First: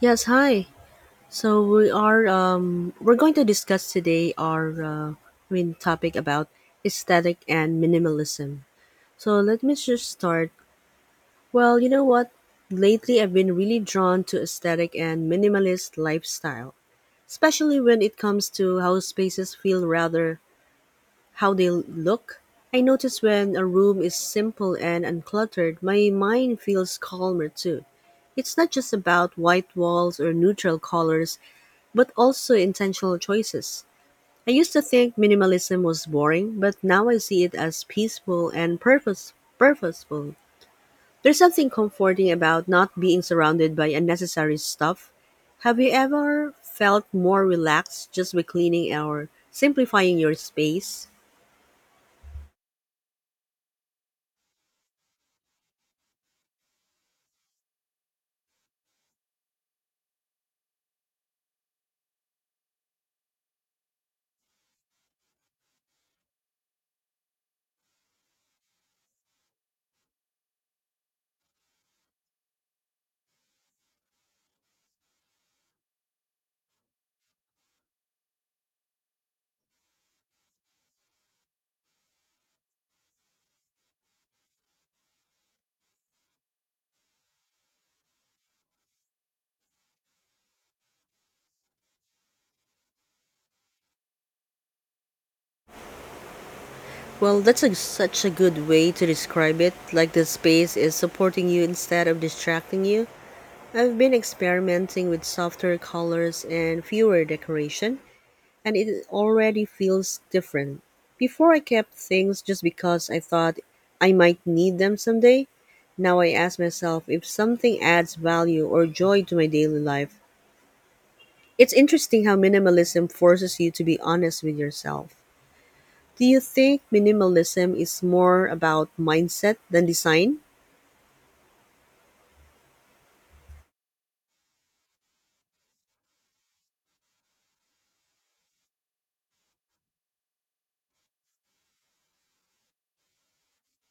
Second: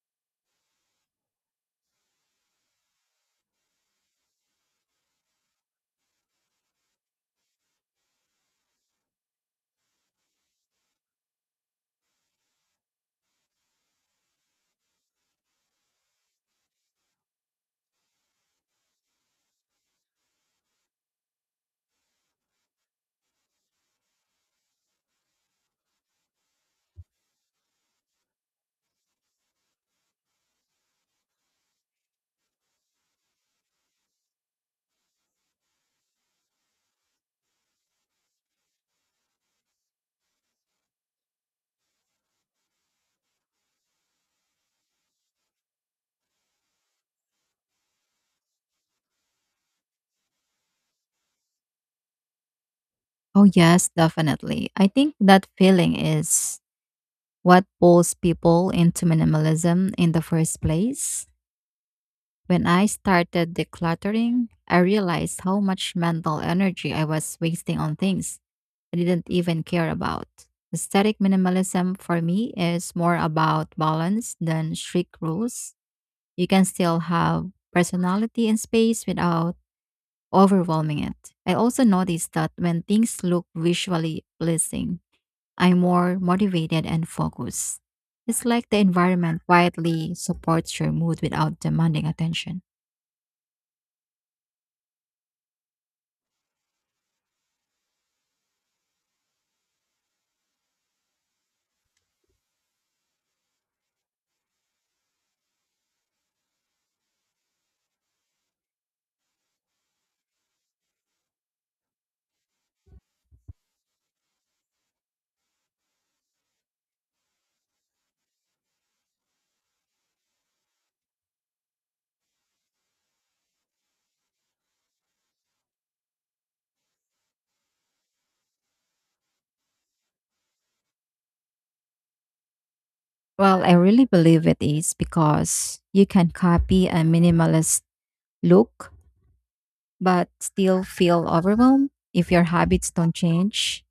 Yes, hi. So we are we're going to discuss today our main topic about aesthetic and minimalism. So let me just start. Well, you know what? Lately I've been really drawn to aesthetic and minimalist lifestyle, especially when it comes to how spaces feel rather how they look. I notice when a room is simple and uncluttered, my mind feels calmer too. It's not just about white walls or neutral colors but also intentional choices. I used to think minimalism was boring, but now I see it as peaceful and purposeful. There's something comforting about not being surrounded by unnecessary stuff. Have you ever felt more relaxed just by cleaning or simplifying your space? Oh, yes, definitely. I think that feeling is what pulls people into minimalism in the first place. When I started decluttering, I realized how much mental energy I was wasting on things I didn't even care about. Aesthetic minimalism for me is more about balance than strict rules. You can still have personality and space without overwhelming it. I also noticed that when things look visually pleasing, I'm more motivated and focused. It's like the environment quietly supports your mood without demanding attention. Well, such a good way to describe it, like the space is supporting you instead of distracting you. I've been experimenting with softer colors and fewer decoration, and it already feels different. Before I kept things just because I thought I might need them someday. Now I ask myself if something adds value or joy to my daily life. It's interesting how minimalism forces you to be honest with yourself. Do you think minimalism is more about mindset than design? Well, I really believe it is because you can copy a minimalist look but still feel overwhelmed if your habits don't change.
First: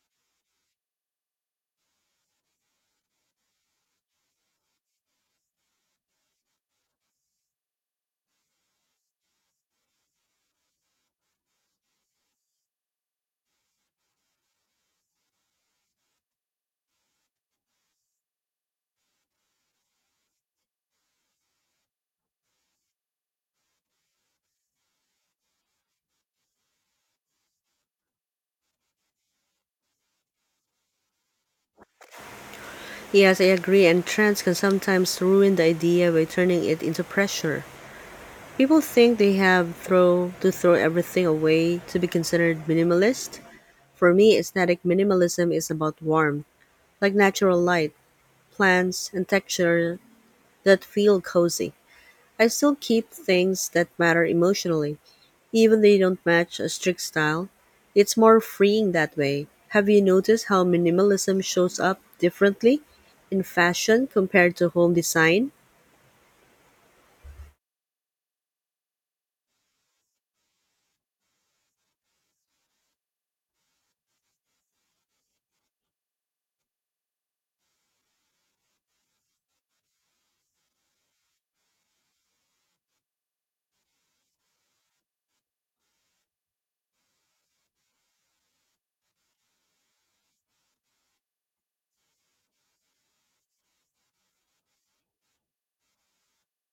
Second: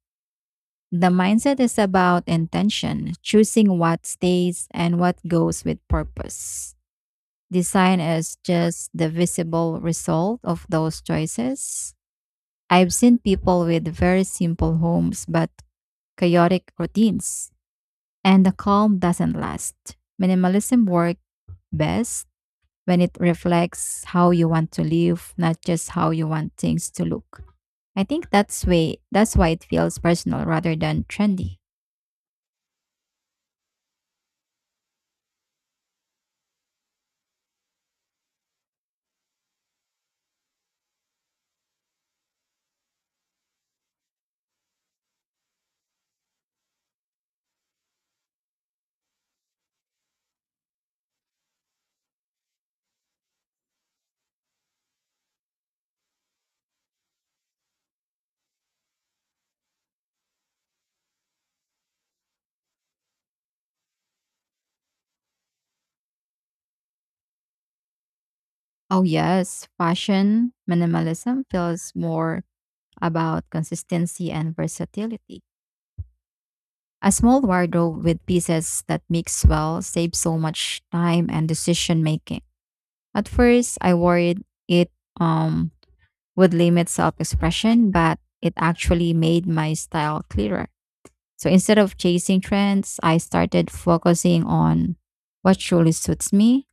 The mindset is about intention, choosing what stays and what goes with purpose. Design is just the visible result of those choices. I've seen people with very simple homes but chaotic routines, and the calm doesn't last. Minimalism works best when it reflects how you want to live, not just how you want things to look. I think that's why it feels personal rather than trendy. Yes, I agree, and trends can sometimes ruin the idea by turning it into pressure. People think they have throw to throw everything away to be considered minimalist. For me, aesthetic minimalism is about warmth, like natural light, plants, and texture that feel cozy. I still keep things that matter emotionally, even they don't match a strict style. It's more freeing that way. Have you noticed how minimalism shows up differently in fashion compared to home design? Oh yes, fashion minimalism feels more about consistency and versatility. A small wardrobe with pieces that mix well saves so much time and decision making. At first, I worried it um, would limit self expression, but it actually made my style clearer. So instead of chasing trends, I started focusing on what truly suits me.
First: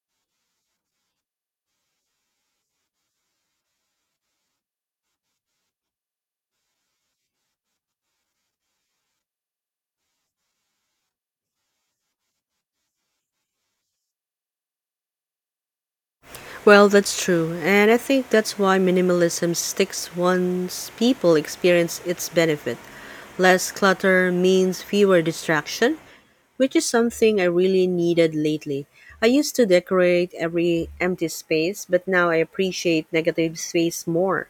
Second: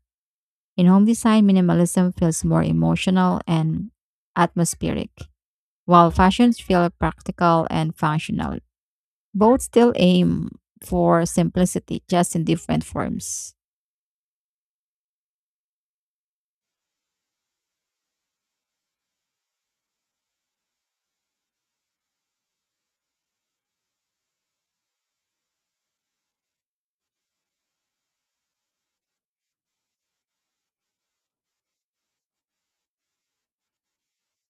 In home design, minimalism feels more emotional and atmospheric, while fashions feel practical and functional. Both still aim for simplicity, just in different forms. Well, that's true, and I think that's why minimalism sticks once people experience its benefit. Less clutter means fewer distractions, which is something I really needed lately. I used to decorate every empty space, but now I appreciate negative space more.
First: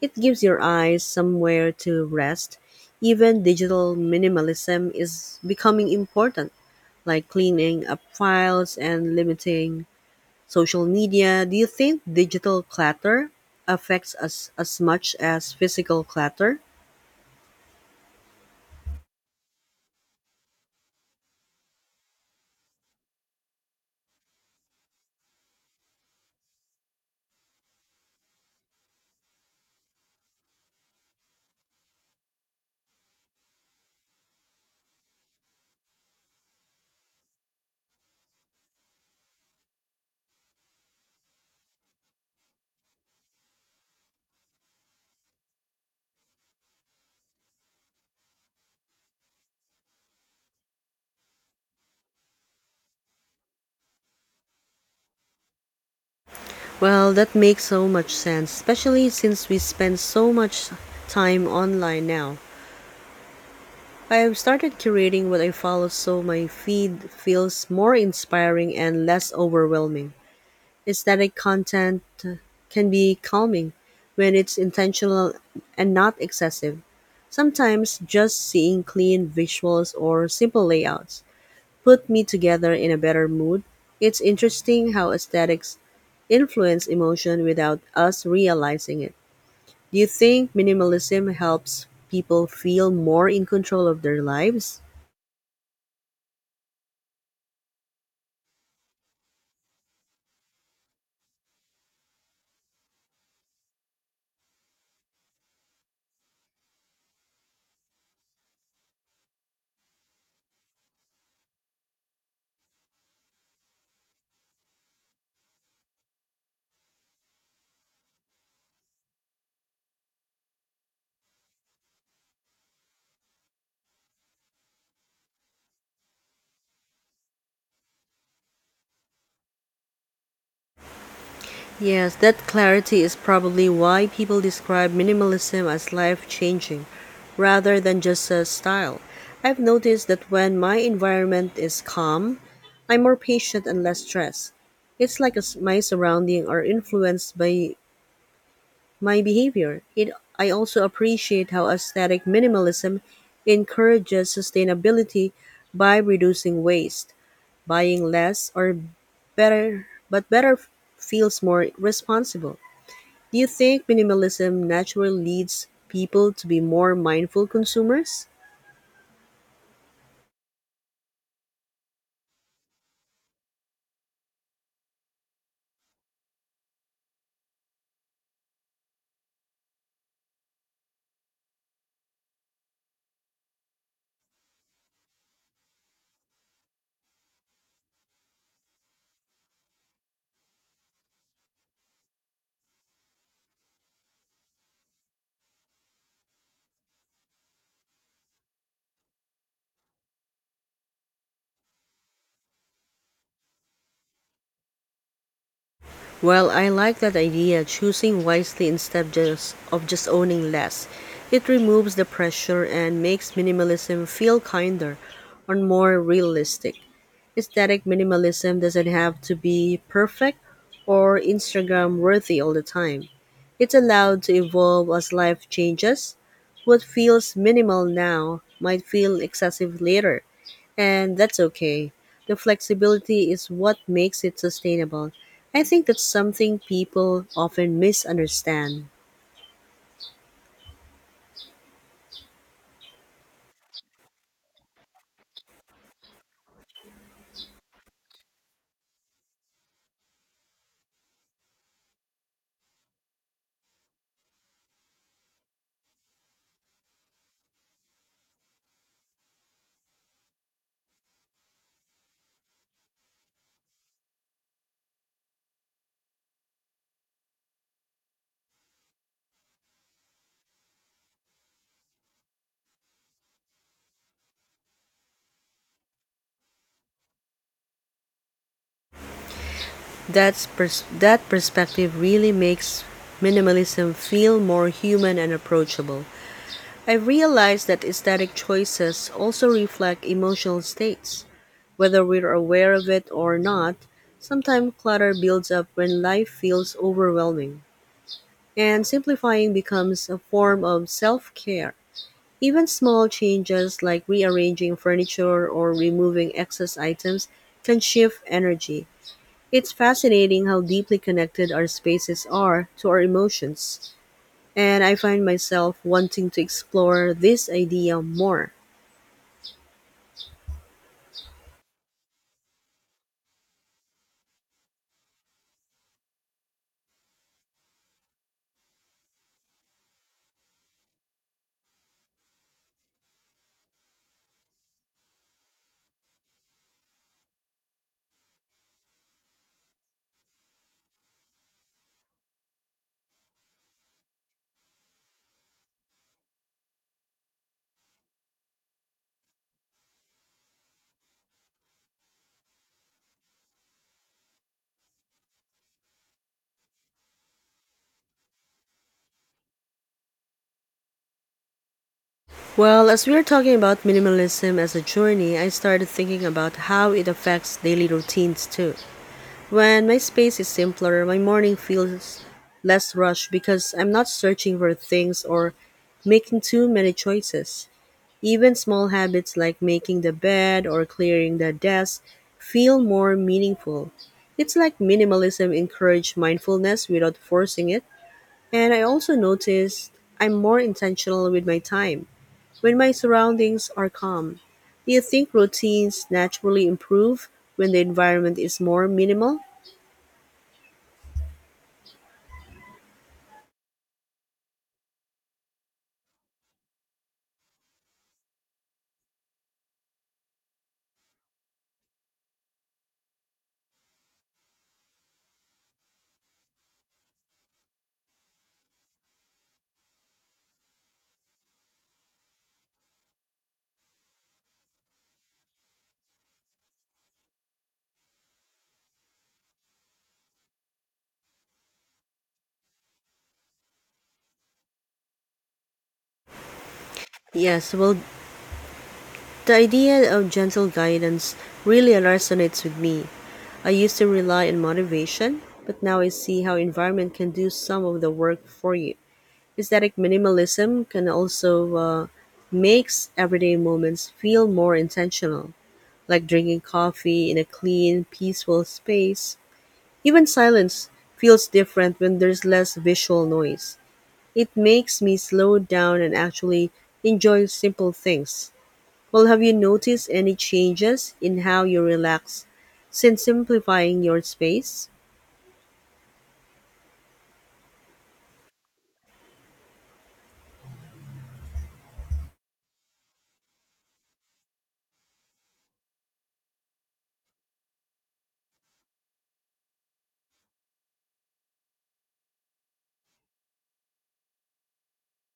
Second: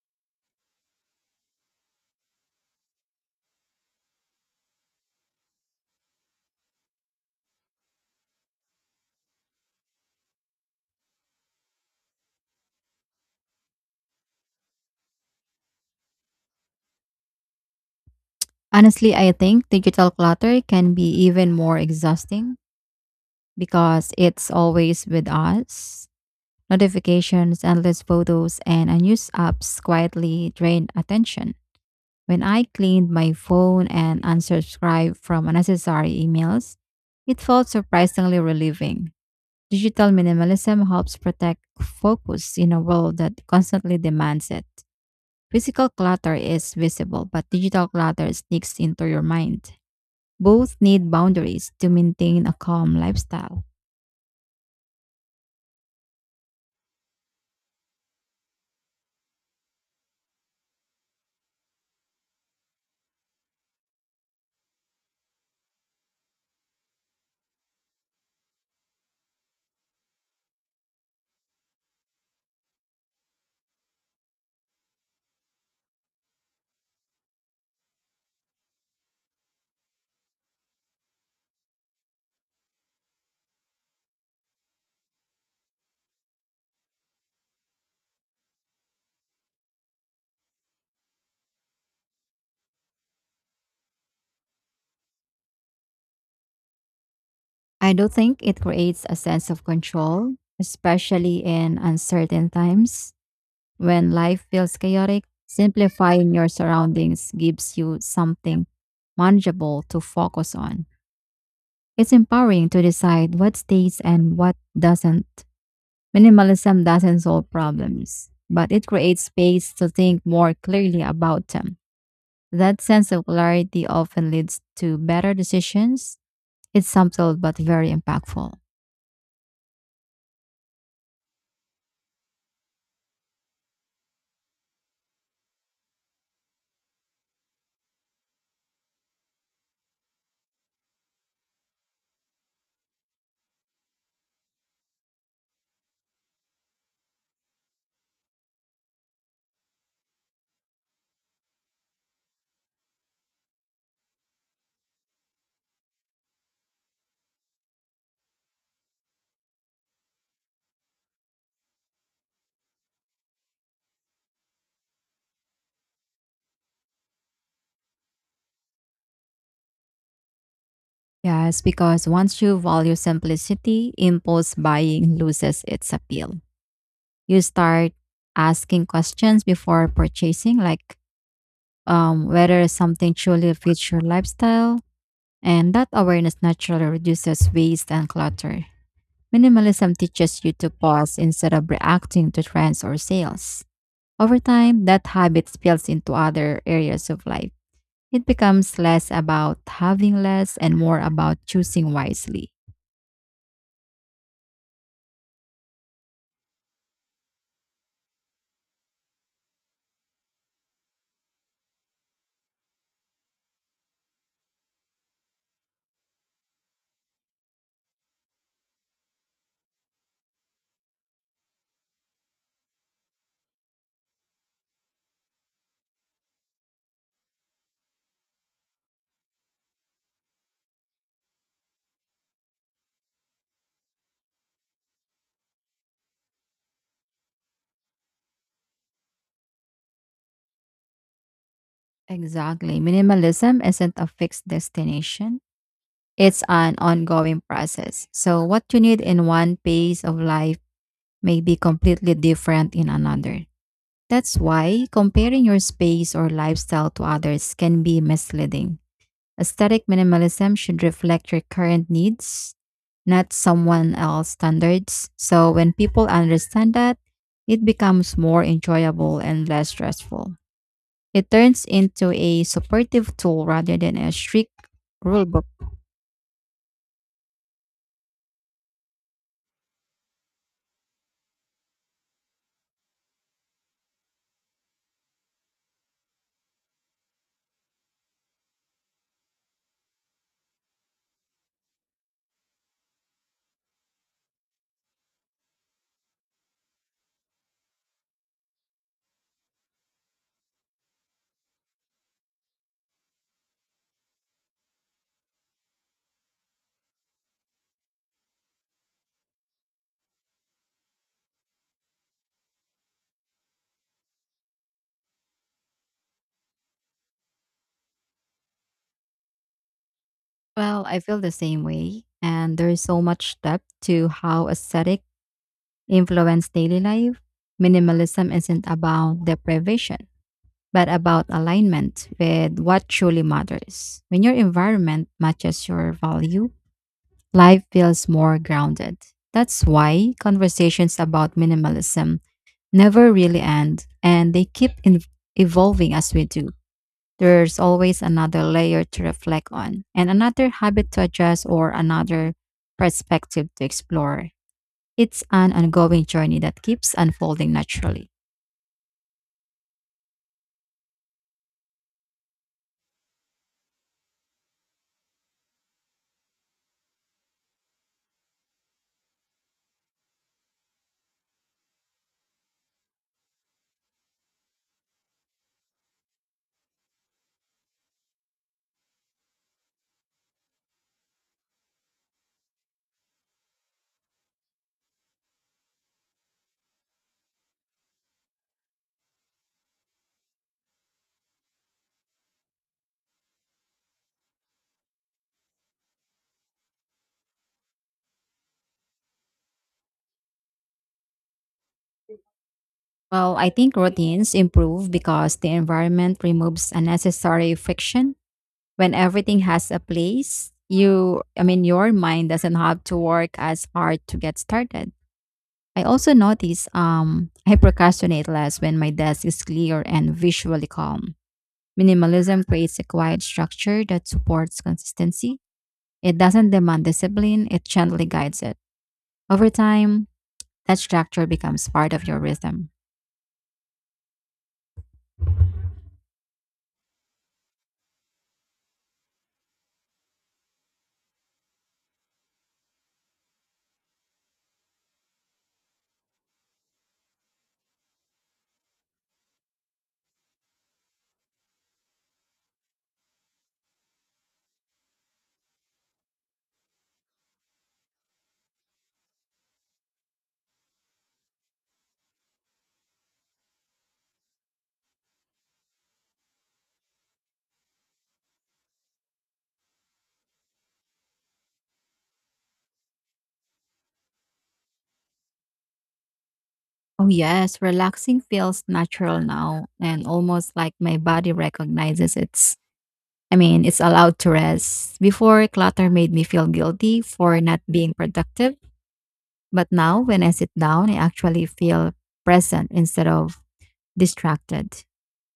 It gives your eyes somewhere to rest. Even digital minimalism is becoming important, like cleaning up files and limiting social media. Do you think digital clutter affects us as much as physical clutter? Honestly, I think digital clutter can be even more exhausting because it's always with us. Notifications, endless photos, and unused apps quietly drain attention. When I cleaned my phone and unsubscribed from unnecessary emails, it felt surprisingly relieving. Digital minimalism helps protect focus in a world that constantly demands it. Physical clutter is visible, but digital clutter sneaks into your mind. Both need boundaries to maintain a calm lifestyle. Well, that makes so much sense, especially since we spend so much time online now. I've started curating what I follow so my feed feels more inspiring and less overwhelming. Aesthetic content can be calming when it's intentional and not excessive. Sometimes just seeing clean visuals or simple layouts put me together in a better mood. It's interesting how aesthetics influence emotion without us realizing it. Do you think minimalism helps people feel more in control of their lives? I do think it creates a sense of control, especially in uncertain times when life feels chaotic. Simplifying your surroundings gives you something manageable to focus on. It's empowering to decide what stays and what doesn't. Minimalism doesn't solve problems, but it creates space to think more clearly about them. That sense of clarity often leads to better decisions. It's subtle but very impactful. Yes, that clarity is probably why people describe minimalism as life changing rather than just a style. I've noticed that when my environment is calm, I'm more patient and less stressed. It's like my surroundings are influenced by my behavior. I also appreciate how aesthetic minimalism encourages sustainability by reducing waste. Buying less or better feels more responsible. Do you think minimalism naturally leads people to be more mindful consumers? Yes, because once you value simplicity, impulse buying loses its appeal. You start asking questions before purchasing, like whether something truly fits your lifestyle, and that awareness naturally reduces waste and clutter. Minimalism teaches you to pause instead of reacting to trends or sales. Over time, that habit spills into other areas of life. It becomes less about having less and more about choosing wisely. Well, I like that idea, choosing wisely instead just of just owning less. It removes the pressure and makes minimalism feel kinder and more realistic. Aesthetic minimalism doesn't have to be perfect or Instagram worthy all the time. It's allowed to evolve as life changes. What feels minimal now might feel excessive later, and that's okay. The flexibility is what makes it sustainable. I think that's something people often misunderstand. Exactly. Minimalism isn't a fixed destination, it's an ongoing process. So, what you need in one phase of life may be completely different in another. That's why comparing your space or lifestyle to others can be misleading. Aesthetic minimalism should reflect your current needs, not someone else's standards. So when people understand that, it becomes more enjoyable and less stressful. It turns into a supportive tool rather than a strict rule book. That perspective really makes minimalism feel more human and approachable. I realized that aesthetic choices also reflect emotional states. Whether we're aware of it or not, sometimes clutter builds up when life feels overwhelming, and simplifying becomes a form of self care. Even small changes like rearranging furniture or removing excess items can shift energy. It's fascinating how deeply connected our spaces are to our emotions, and I find myself wanting to explore this idea more. Well, I feel the same way, and there is so much depth to how aesthetic influence daily life. Minimalism isn't about deprivation, but about alignment with what truly matters. When your environment matches your value, life feels more grounded. That's why conversations about minimalism never really end and they keep evolving as we do. There's always another layer to reflect on, and another habit to adjust, or another perspective to explore. It's an ongoing journey that keeps unfolding naturally. Well, as we are talking about minimalism as a journey, I started thinking about how it affects daily routines too. When my space is simpler, my morning feels less rushed because I'm not searching for things or making too many choices. Even small habits like making the bed or clearing the desk feel more meaningful. It's like minimalism encourages mindfulness without forcing it. And I also noticed I'm more intentional with my time when my surroundings are calm. Do you think routines naturally improve when the environment is more minimal? Well, I think routines improve because the environment removes unnecessary friction. When everything has a place, your mind doesn't have to work as hard to get started. I also notice I procrastinate less when my desk is clear and visually calm. Minimalism creates a quiet structure that supports consistency. It doesn't demand discipline, it gently guides it. Over time, that structure becomes part of your rhythm. Yes, well, the idea of gentle guidance really resonates with me. I used to rely on motivation, but now I see how environment can do some of the work for you. Aesthetic minimalism can also makes everyday moments feel more intentional, like drinking coffee in a clean, peaceful space. Even silence feels different when there's less visual noise. It makes me slow down and actually enjoy simple things. Well, have you noticed any changes in how you relax since simplifying your space? Oh, yes, relaxing feels natural now and almost like my body recognizes it's allowed to rest. Before, clutter made me feel guilty for not being productive. But now, when I sit down, I actually feel present instead of distracted.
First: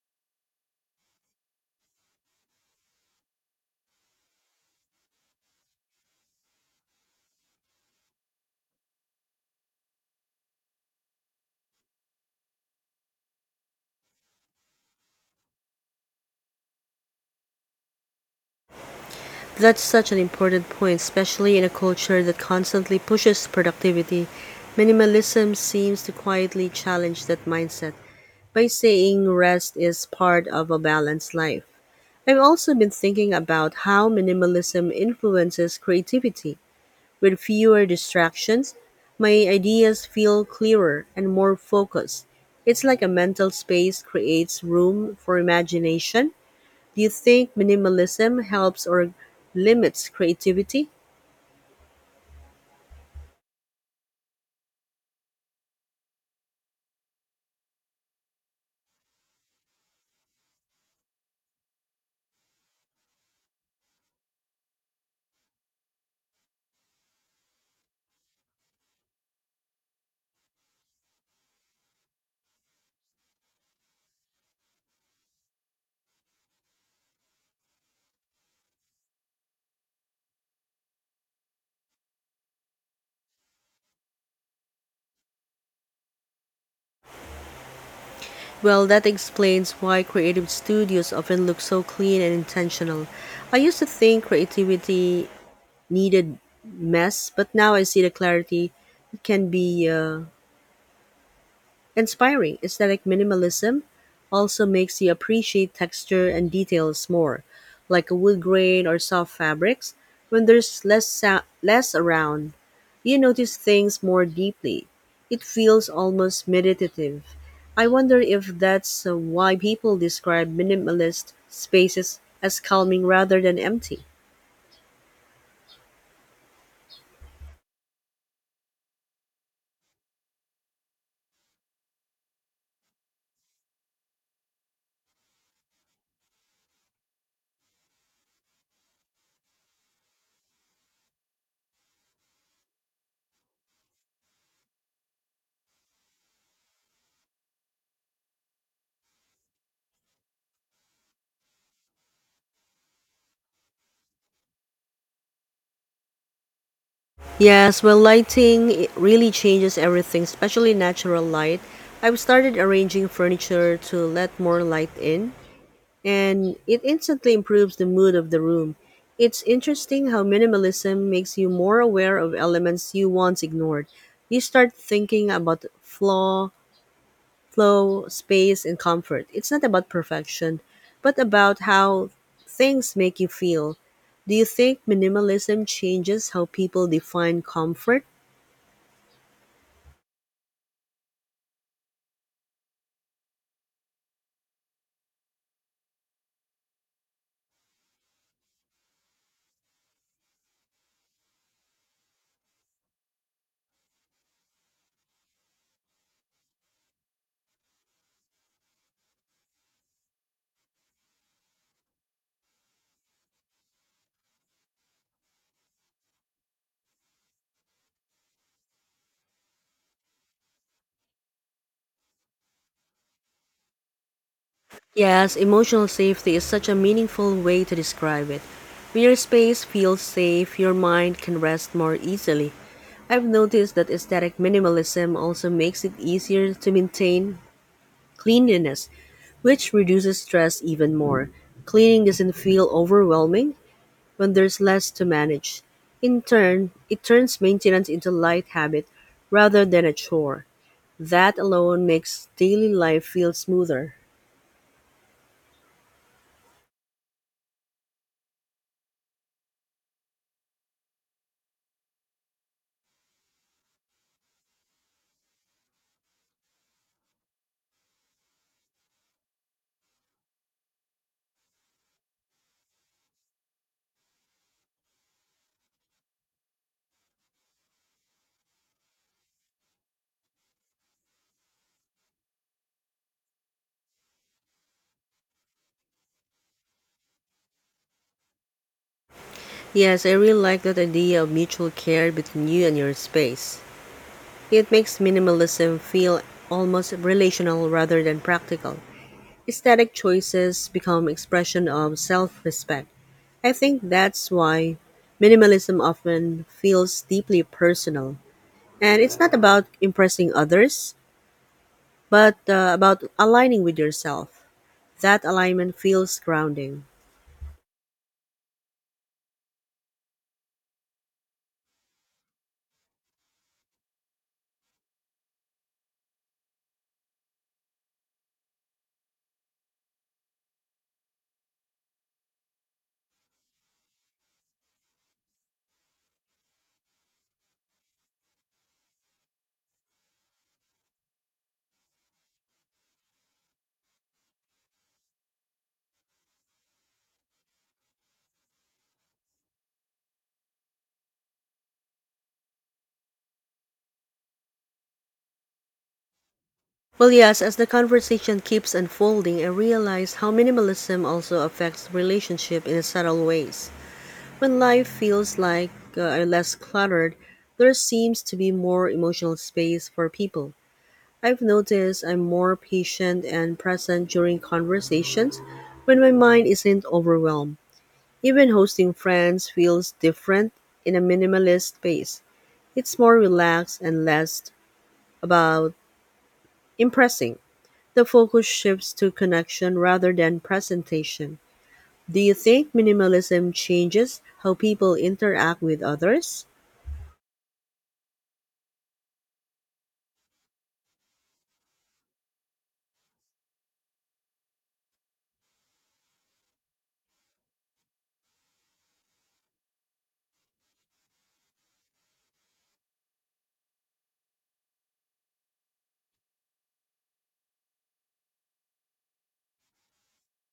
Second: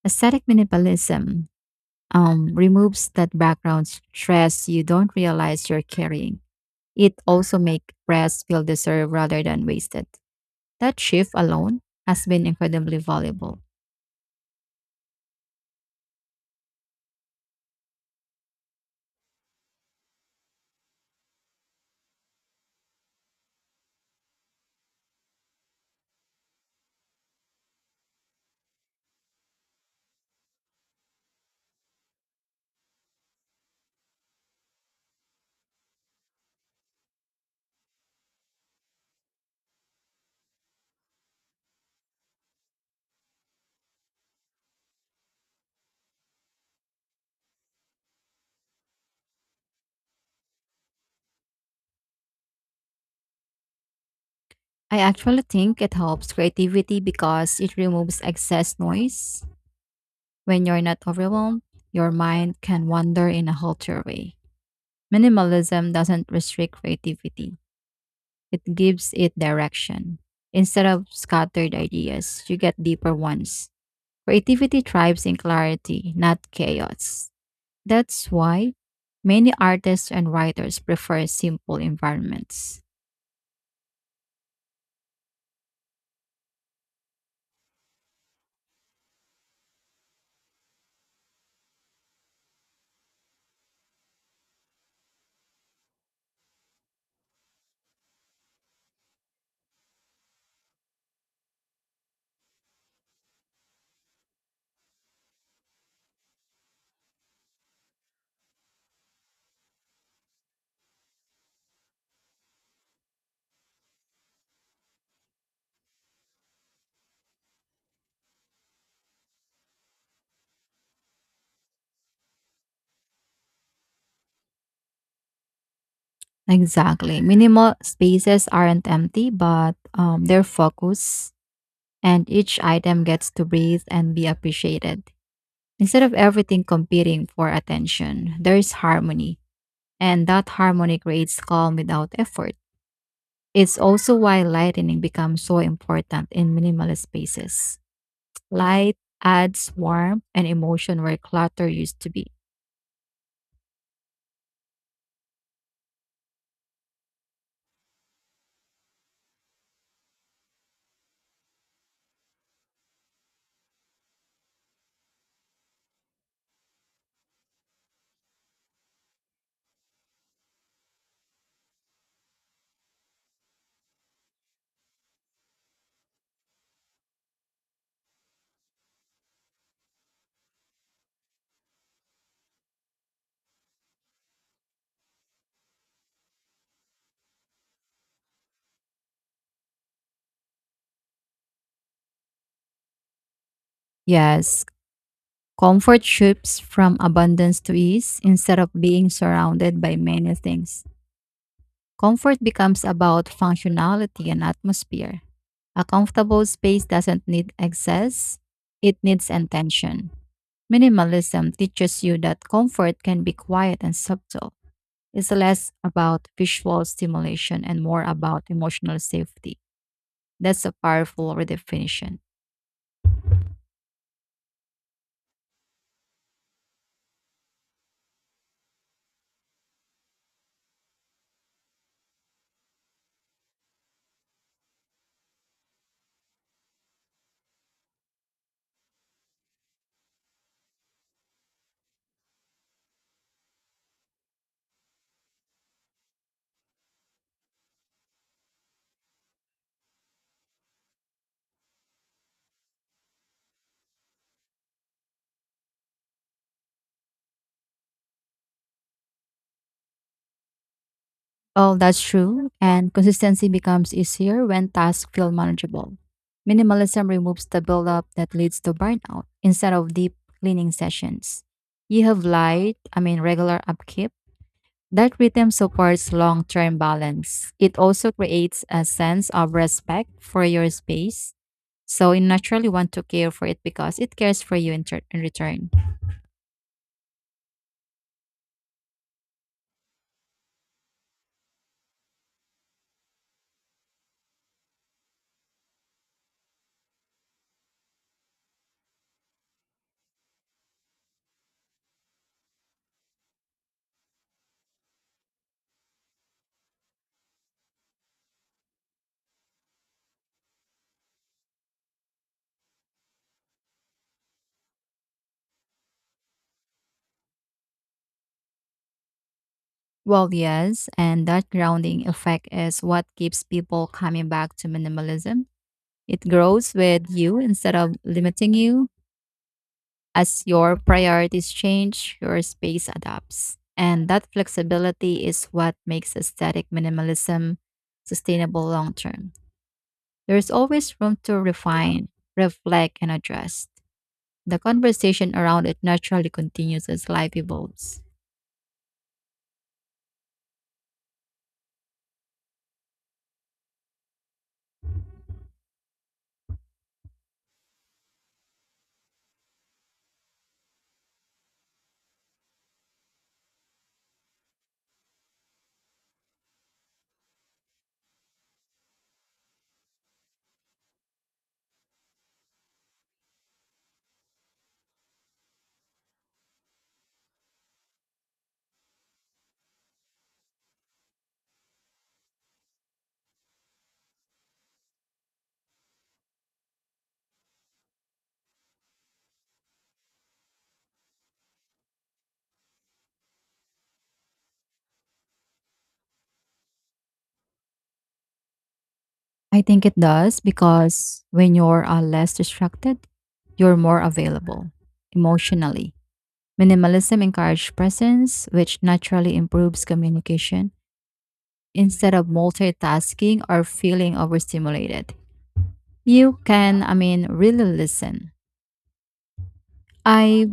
Aesthetic minimalism removes that background stress you don't realize you're carrying. It also makes rest feel deserved rather than wasted. That shift alone has been incredibly valuable. That's such an important point, especially in a culture that constantly pushes productivity. Minimalism seems to quietly challenge that mindset by saying rest is part of a balanced life. I've also been thinking about how minimalism influences creativity. With fewer distractions, my ideas feel clearer and more focused. It's like a mental space creates room for imagination. Do you think minimalism helps or limits creativity? I actually think it helps creativity because it removes excess noise. When you're not overwhelmed, your mind can wander in a healthier way. Minimalism doesn't restrict creativity, it gives it direction. Instead of scattered ideas, you get deeper ones. Creativity thrives in clarity, not chaos. That's why many artists and writers prefer simple environments. Well, that explains why creative studios often look so clean and intentional. I used to think creativity needed mess, but now I see the clarity it can be inspiring. Aesthetic minimalism also makes you appreciate texture and details more, like a wood grain or soft fabrics. When there's less around, you notice things more deeply. It feels almost meditative. I wonder if that's why people describe minimalist spaces as calming rather than empty. Exactly. Minimal spaces aren't empty, but they're focused, and each item gets to breathe and be appreciated. Instead of everything competing for attention, there is harmony, and that harmony creates calm without effort. It's also why lighting becomes so important in minimalist spaces. Light adds warmth and emotion where clutter used to be. Yes, well, lighting it really changes everything, especially natural light. I've started arranging furniture to let more light in, and it instantly improves the mood of the room. It's interesting how minimalism makes you more aware of elements you once ignored. You start thinking about flow, space, and comfort. It's not about perfection, but about how things make you feel. Do you think minimalism changes how people define comfort? Yes, comfort shifts from abundance to ease instead of being surrounded by many things. Comfort becomes about functionality and atmosphere. A comfortable space doesn't need excess, it needs intention. Minimalism teaches you that comfort can be quiet and subtle. It's less about visual stimulation and more about emotional safety. That's a powerful redefinition. Yes, emotional safety is such a meaningful way to describe it. When your space feels safe, your mind can rest more easily. I've noticed that aesthetic minimalism also makes it easier to maintain cleanliness, which reduces stress even more. Cleaning doesn't feel overwhelming when there's less to manage. In turn, it turns maintenance into light habit rather than a chore. That alone makes daily life feel smoother. Oh, that's true. And consistency becomes easier when tasks feel manageable. Minimalism removes the buildup that leads to burnout instead of deep cleaning sessions. You have regular upkeep. That rhythm supports long term balance. It also creates a sense of respect for your space. So you naturally want to care for it because it cares for you in, in return. Yes, I really like that idea of mutual care between you and your space. It makes minimalism feel almost relational rather than practical. Aesthetic choices become expression of self-respect. I think that's why minimalism often feels deeply personal. And it's not about impressing others, but about aligning with yourself. That alignment feels grounding. Well, yes, and that grounding effect is what keeps people coming back to minimalism. It grows with you instead of limiting you. As your priorities change, your space adapts. And that flexibility is what makes aesthetic minimalism sustainable long term. There's always room to refine, reflect, and adjust. The conversation around it naturally continues as life evolves. Well, yes, as the conversation keeps unfolding, I realize how minimalism also affects relationship in subtle ways. When life feels like less cluttered, there seems to be more emotional space for people. I've noticed I'm more patient and present during conversations when my mind isn't overwhelmed. Even hosting friends feels different in a minimalist space. It's more relaxed and less about impressing. The focus shifts to connection rather than presentation. Do you think minimalism changes how people interact with others? I think it does because when you're less distracted, you're more available emotionally. Minimalism encourages presence, which naturally improves communication instead of multitasking or feeling overstimulated. You can really listen. I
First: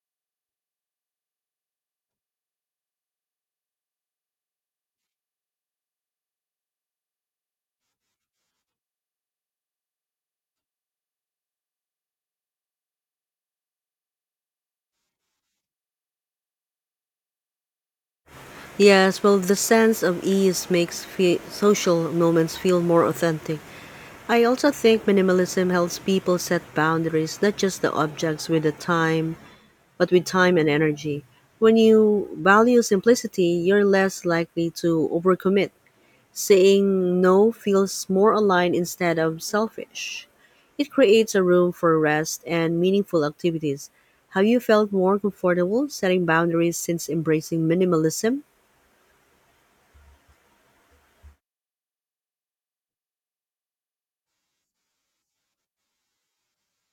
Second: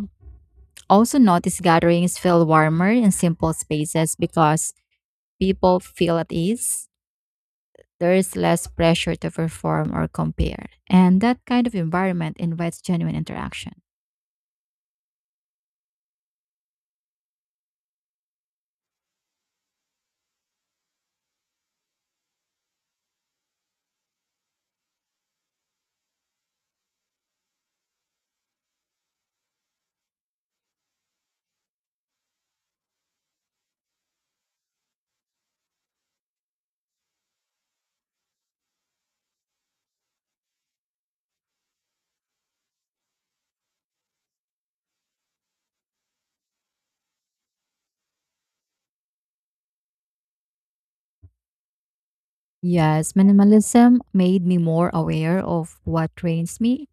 also notice gatherings feel warmer in simple spaces because people feel at ease. There is less pressure to perform or compare. And that kind of environment invites genuine interaction. Yes, well, the sense of ease makes social moments feel more authentic. I also think minimalism helps people set boundaries, not just the objects, with time and energy. When you value simplicity, you're less likely to overcommit. Saying no feels more aligned instead of selfish. It creates a room for rest and meaningful activities. Have you felt more comfortable setting boundaries since embracing minimalism? Yes, minimalism made me more aware of what drains me.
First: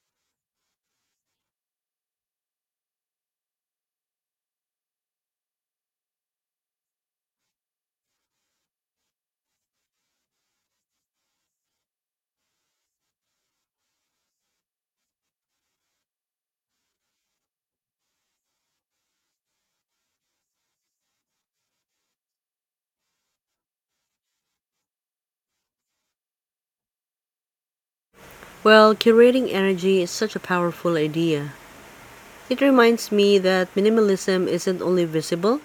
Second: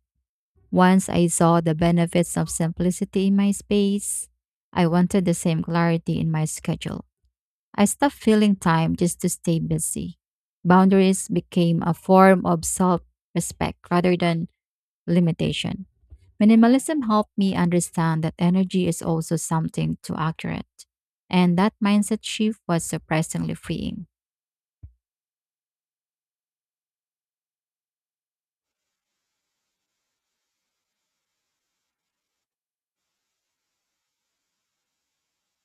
Once I saw the benefits of simplicity in my space, I wanted the same clarity in my schedule. I stopped filling time just to stay busy. Boundaries became a form of self respect rather than limitation. Minimalism helped me understand that energy is also something to accurate. And that mindset shift was surprisingly freeing. Well, curating energy is such a powerful idea. It reminds me that minimalism isn't only visible,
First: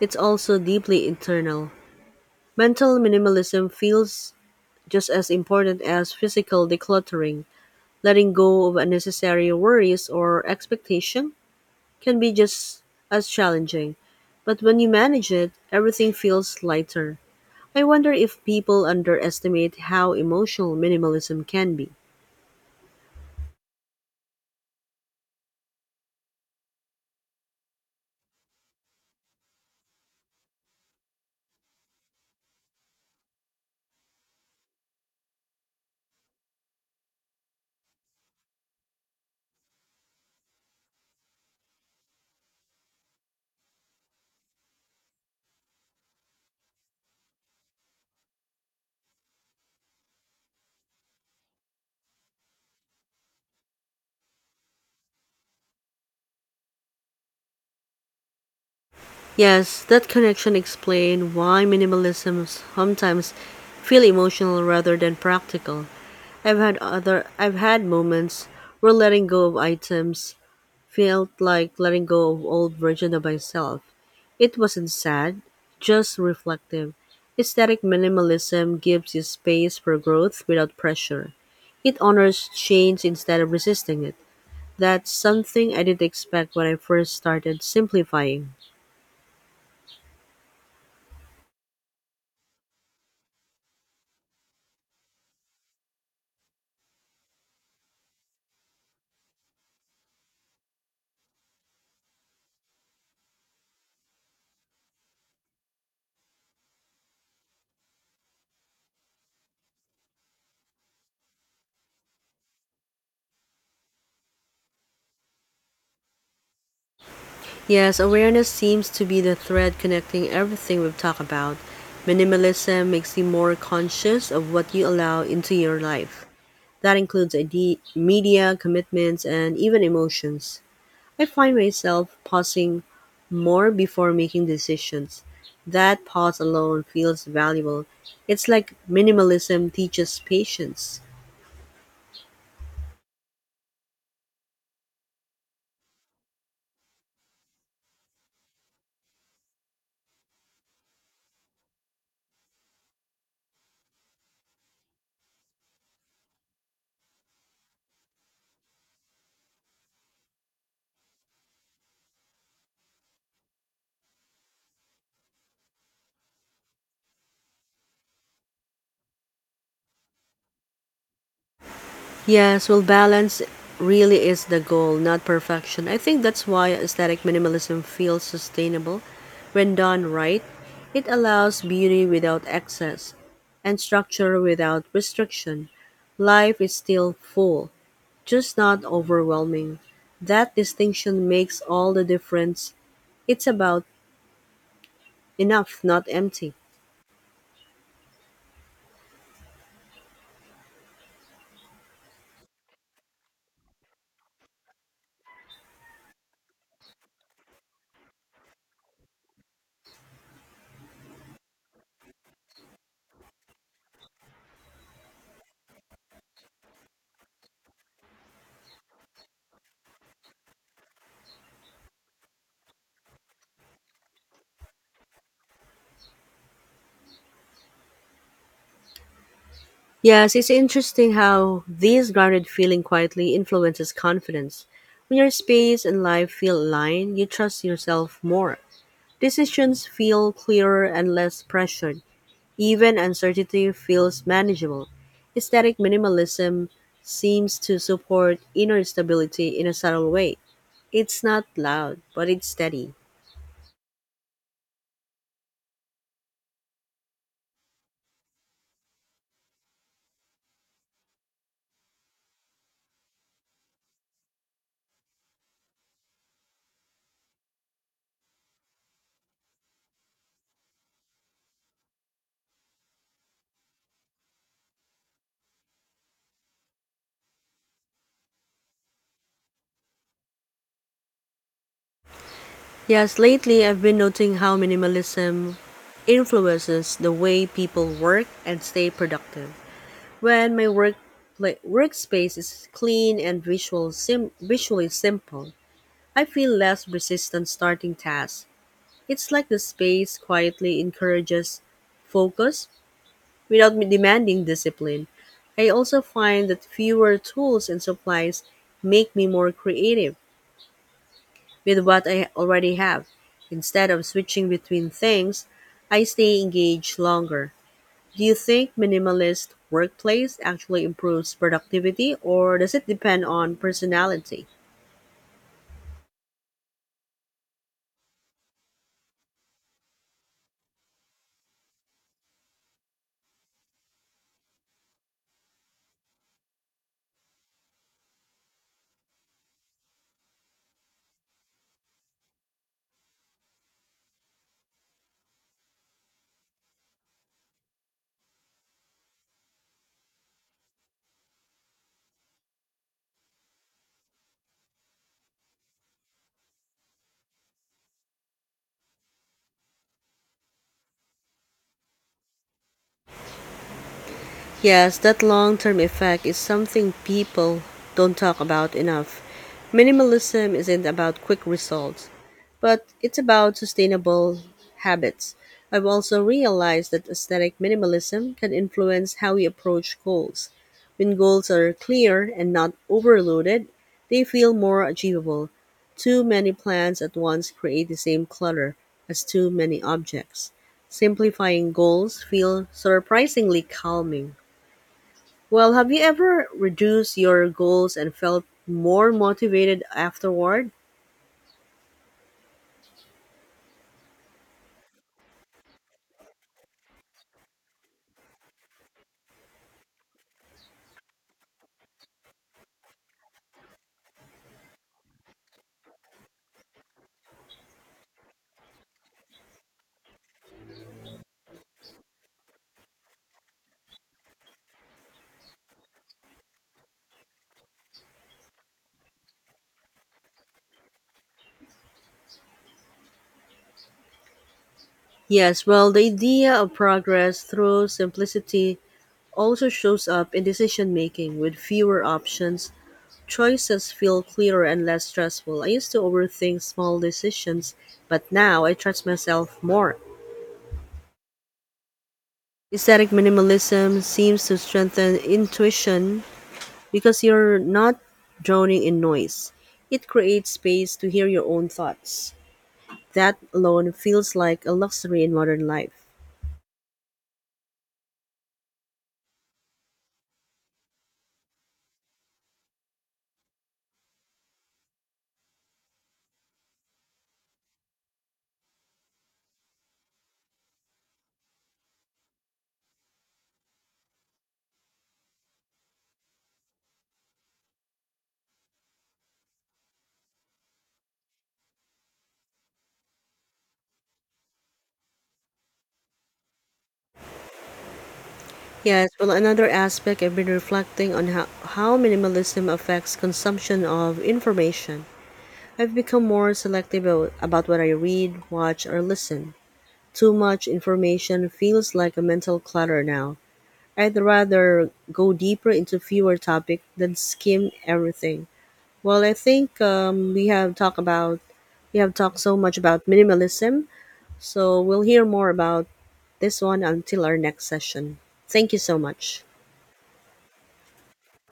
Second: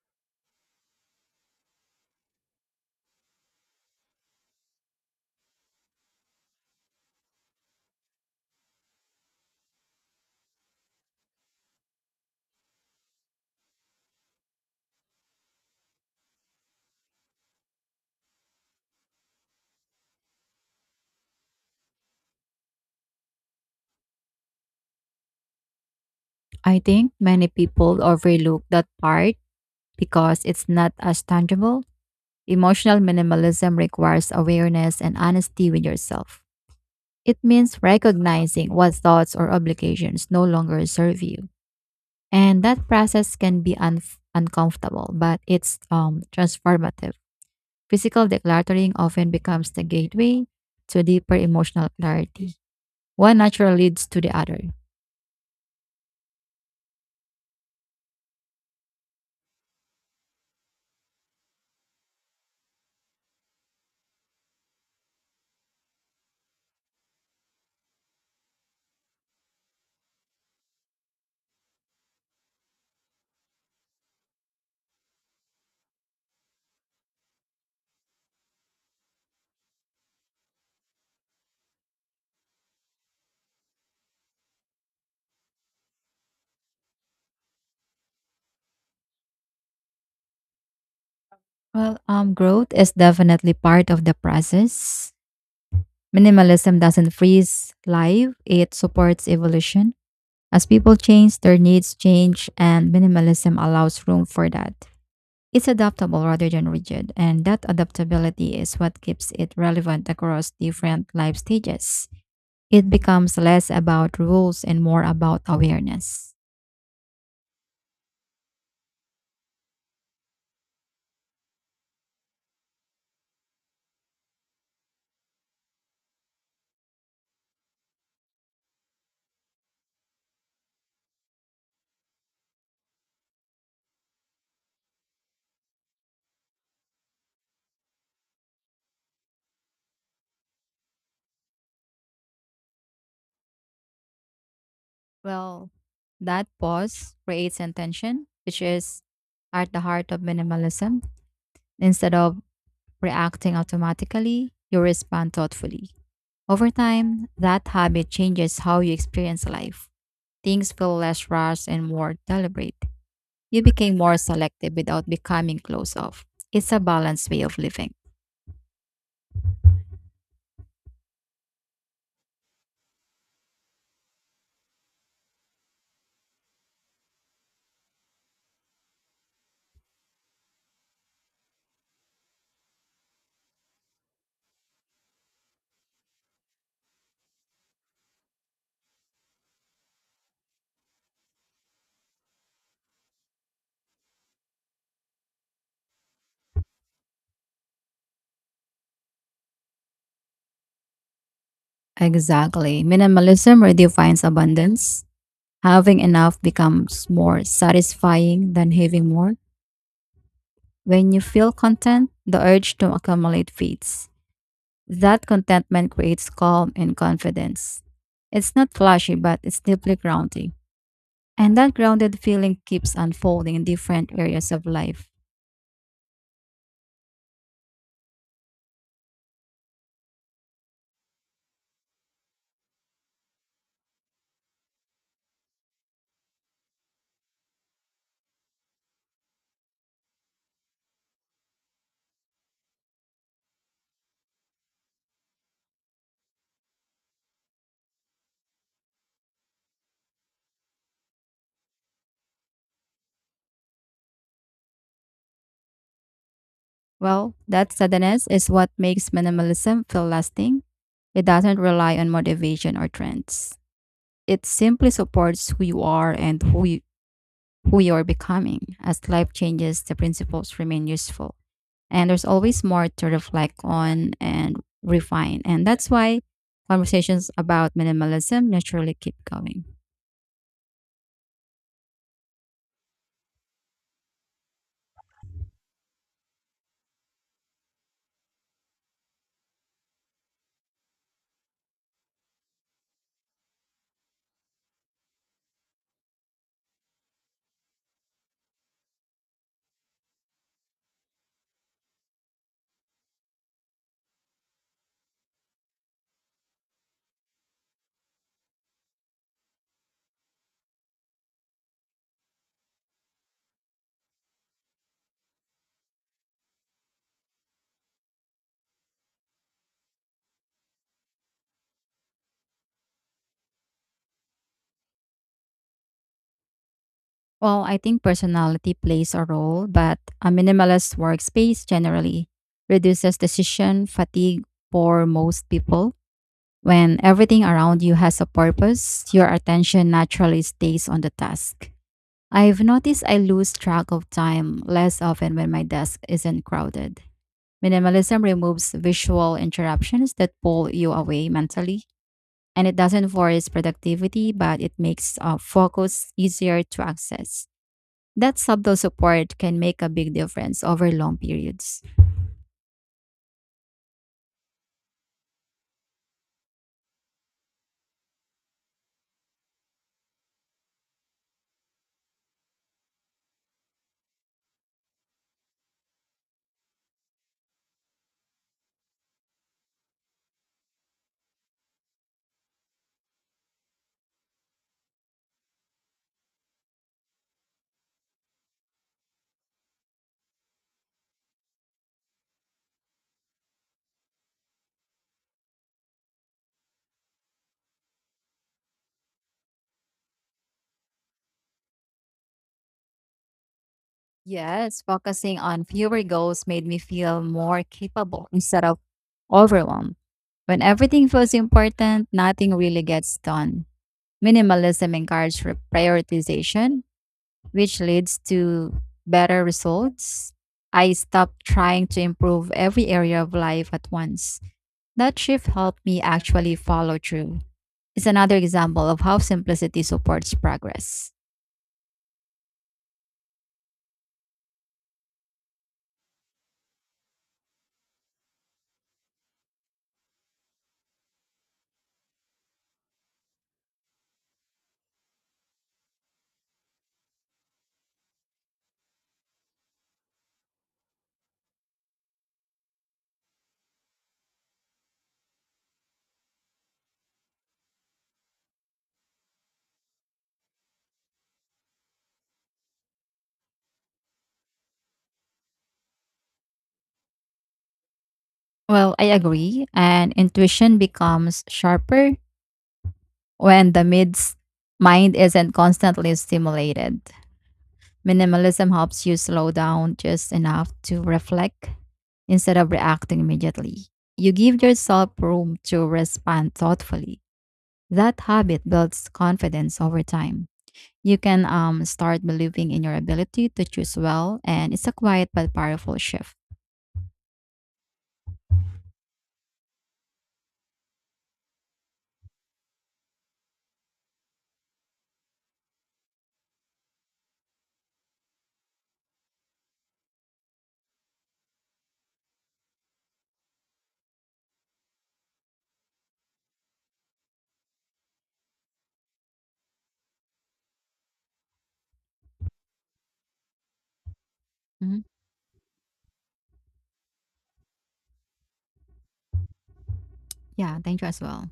it's also deeply internal. Mental minimalism feels just as important as physical decluttering. Letting go of unnecessary worries or expectation can be just as challenging. But when you manage it, everything feels lighter. I wonder if people underestimate how emotional minimalism can be. I think many people overlook that part because it's not as tangible. Emotional minimalism requires awareness and honesty with yourself. It means recognizing what thoughts or obligations no longer serve you. And that process can be uncomfortable, but it's transformative. Physical decluttering often becomes the gateway to deeper emotional clarity. One natural leads to the other. Yes, that connection explains why minimalism sometimes feel emotional rather than practical. I've had moments where letting go of items felt like letting go of old version of myself. It wasn't sad, just reflective. Aesthetic minimalism gives you space for growth without pressure. It honors change instead of resisting it. That's something I didn't expect when I first started simplifying. Well, growth is definitely part of the process. Minimalism doesn't freeze life, it supports evolution. As people change, their needs change, and minimalism allows room for that. It's adaptable rather than rigid, and that adaptability is what keeps it relevant across different life stages. It becomes less about rules and more about awareness. Yes, awareness seems to be the thread connecting everything we've talked about. Minimalism makes you more conscious of what you allow into your life. That includes media, commitments, and even emotions. I find myself pausing more before making decisions. That pause alone feels valuable. It's like minimalism teaches patience. Well, that pause creates intention, which is at the heart of minimalism. Instead of reacting automatically, you respond thoughtfully. Over time, that habit changes how you experience life. Things feel less rushed and more deliberate. You became more selective without becoming closed off. It's a balanced way of living. Yes, well, balance really is the goal, not perfection. I think that's why aesthetic minimalism feels sustainable. When done right, it allows beauty without excess and structure without restriction. Life is still full, just not overwhelming. That distinction makes all the difference. It's about enough, not empty. Exactly. Minimalism redefines abundance. Having enough becomes more satisfying than having more. When you feel content, the urge to accumulate fades. That contentment creates calm and confidence. It's not flashy, but it's deeply grounding. And that grounded feeling keeps unfolding in different areas of life. Yes, it's interesting how this grounded feeling quietly influences confidence. When your space and life feel aligned, you trust yourself more. Decisions feel clearer and less pressured. Even uncertainty feels manageable. Aesthetic minimalism seems to support inner stability in a subtle way. It's not loud, but it's steady. Well, that steadiness is what makes minimalism feel lasting. It doesn't rely on motivation or trends. It simply supports who you are and who you are becoming. As life changes, the principles remain useful. And there's always more to reflect on and refine. And that's why conversations about minimalism naturally keep going. Yes, lately I've been noting how minimalism influences the way people work and stay productive. When my workspace is clean and visually simple, I feel less resistant starting tasks. It's like the space quietly encourages focus without me demanding discipline. I also find that fewer tools and supplies make me more creative with what I already have. Instead of switching between things, I stay engaged longer. Do you think minimalist workplace actually improves productivity or does it depend on personality? Well, I think personality plays a role, but a minimalist workspace generally reduces decision fatigue for most people. When everything around you has a purpose, your attention naturally stays on the task. I've noticed I lose track of time less often when my desk isn't crowded. Minimalism removes visual interruptions that pull you away mentally, and it doesn't force productivity, but it makes focus easier to access. That subtle support can make a big difference over long periods. Yes, that long term effect is something people don't talk about enough. Minimalism isn't about quick results, but it's about sustainable habits. I've also realized that aesthetic minimalism can influence how we approach goals. When goals are clear and not overloaded, they feel more achievable. Too many plans at once create the same clutter as too many objects. Simplifying goals feel surprisingly calming. Well, have you ever reduced your goals and felt more motivated afterward? Yes, focusing on fewer goals made me feel more capable instead of overwhelmed. When everything feels important, nothing really gets done. Minimalism encourages prioritization, which leads to better results. I stopped trying to improve every area of life at once. That shift helped me actually follow through. It's another example of how simplicity supports progress. Yes, well, the idea of progress through simplicity also shows up in decision making. With fewer options, choices feel clearer and less stressful. I used to overthink small decisions, but now I trust myself more. Aesthetic minimalism seems to strengthen intuition because you're not drowning in noise. It creates space to hear your own thoughts. That alone feels like a luxury in modern life. Well, I agree. And intuition becomes sharper when the mid's mind isn't constantly stimulated. Minimalism helps you slow down just enough to reflect instead of reacting immediately. You give yourself room to respond thoughtfully. That habit builds confidence over time. You can start believing in your ability to choose well, and it's a quiet but powerful shift. Yes, well, another aspect I've been reflecting on how minimalism affects consumption of information. I've become more selective about what I read, watch, or listen. Too much information feels like a mental clutter now. I'd rather go deeper into fewer topics than skim everything. Well, I think we have talked so much about minimalism, so we'll Mhm. hear more about this one until our next session. Thank you so much. Yeah, thank you as well.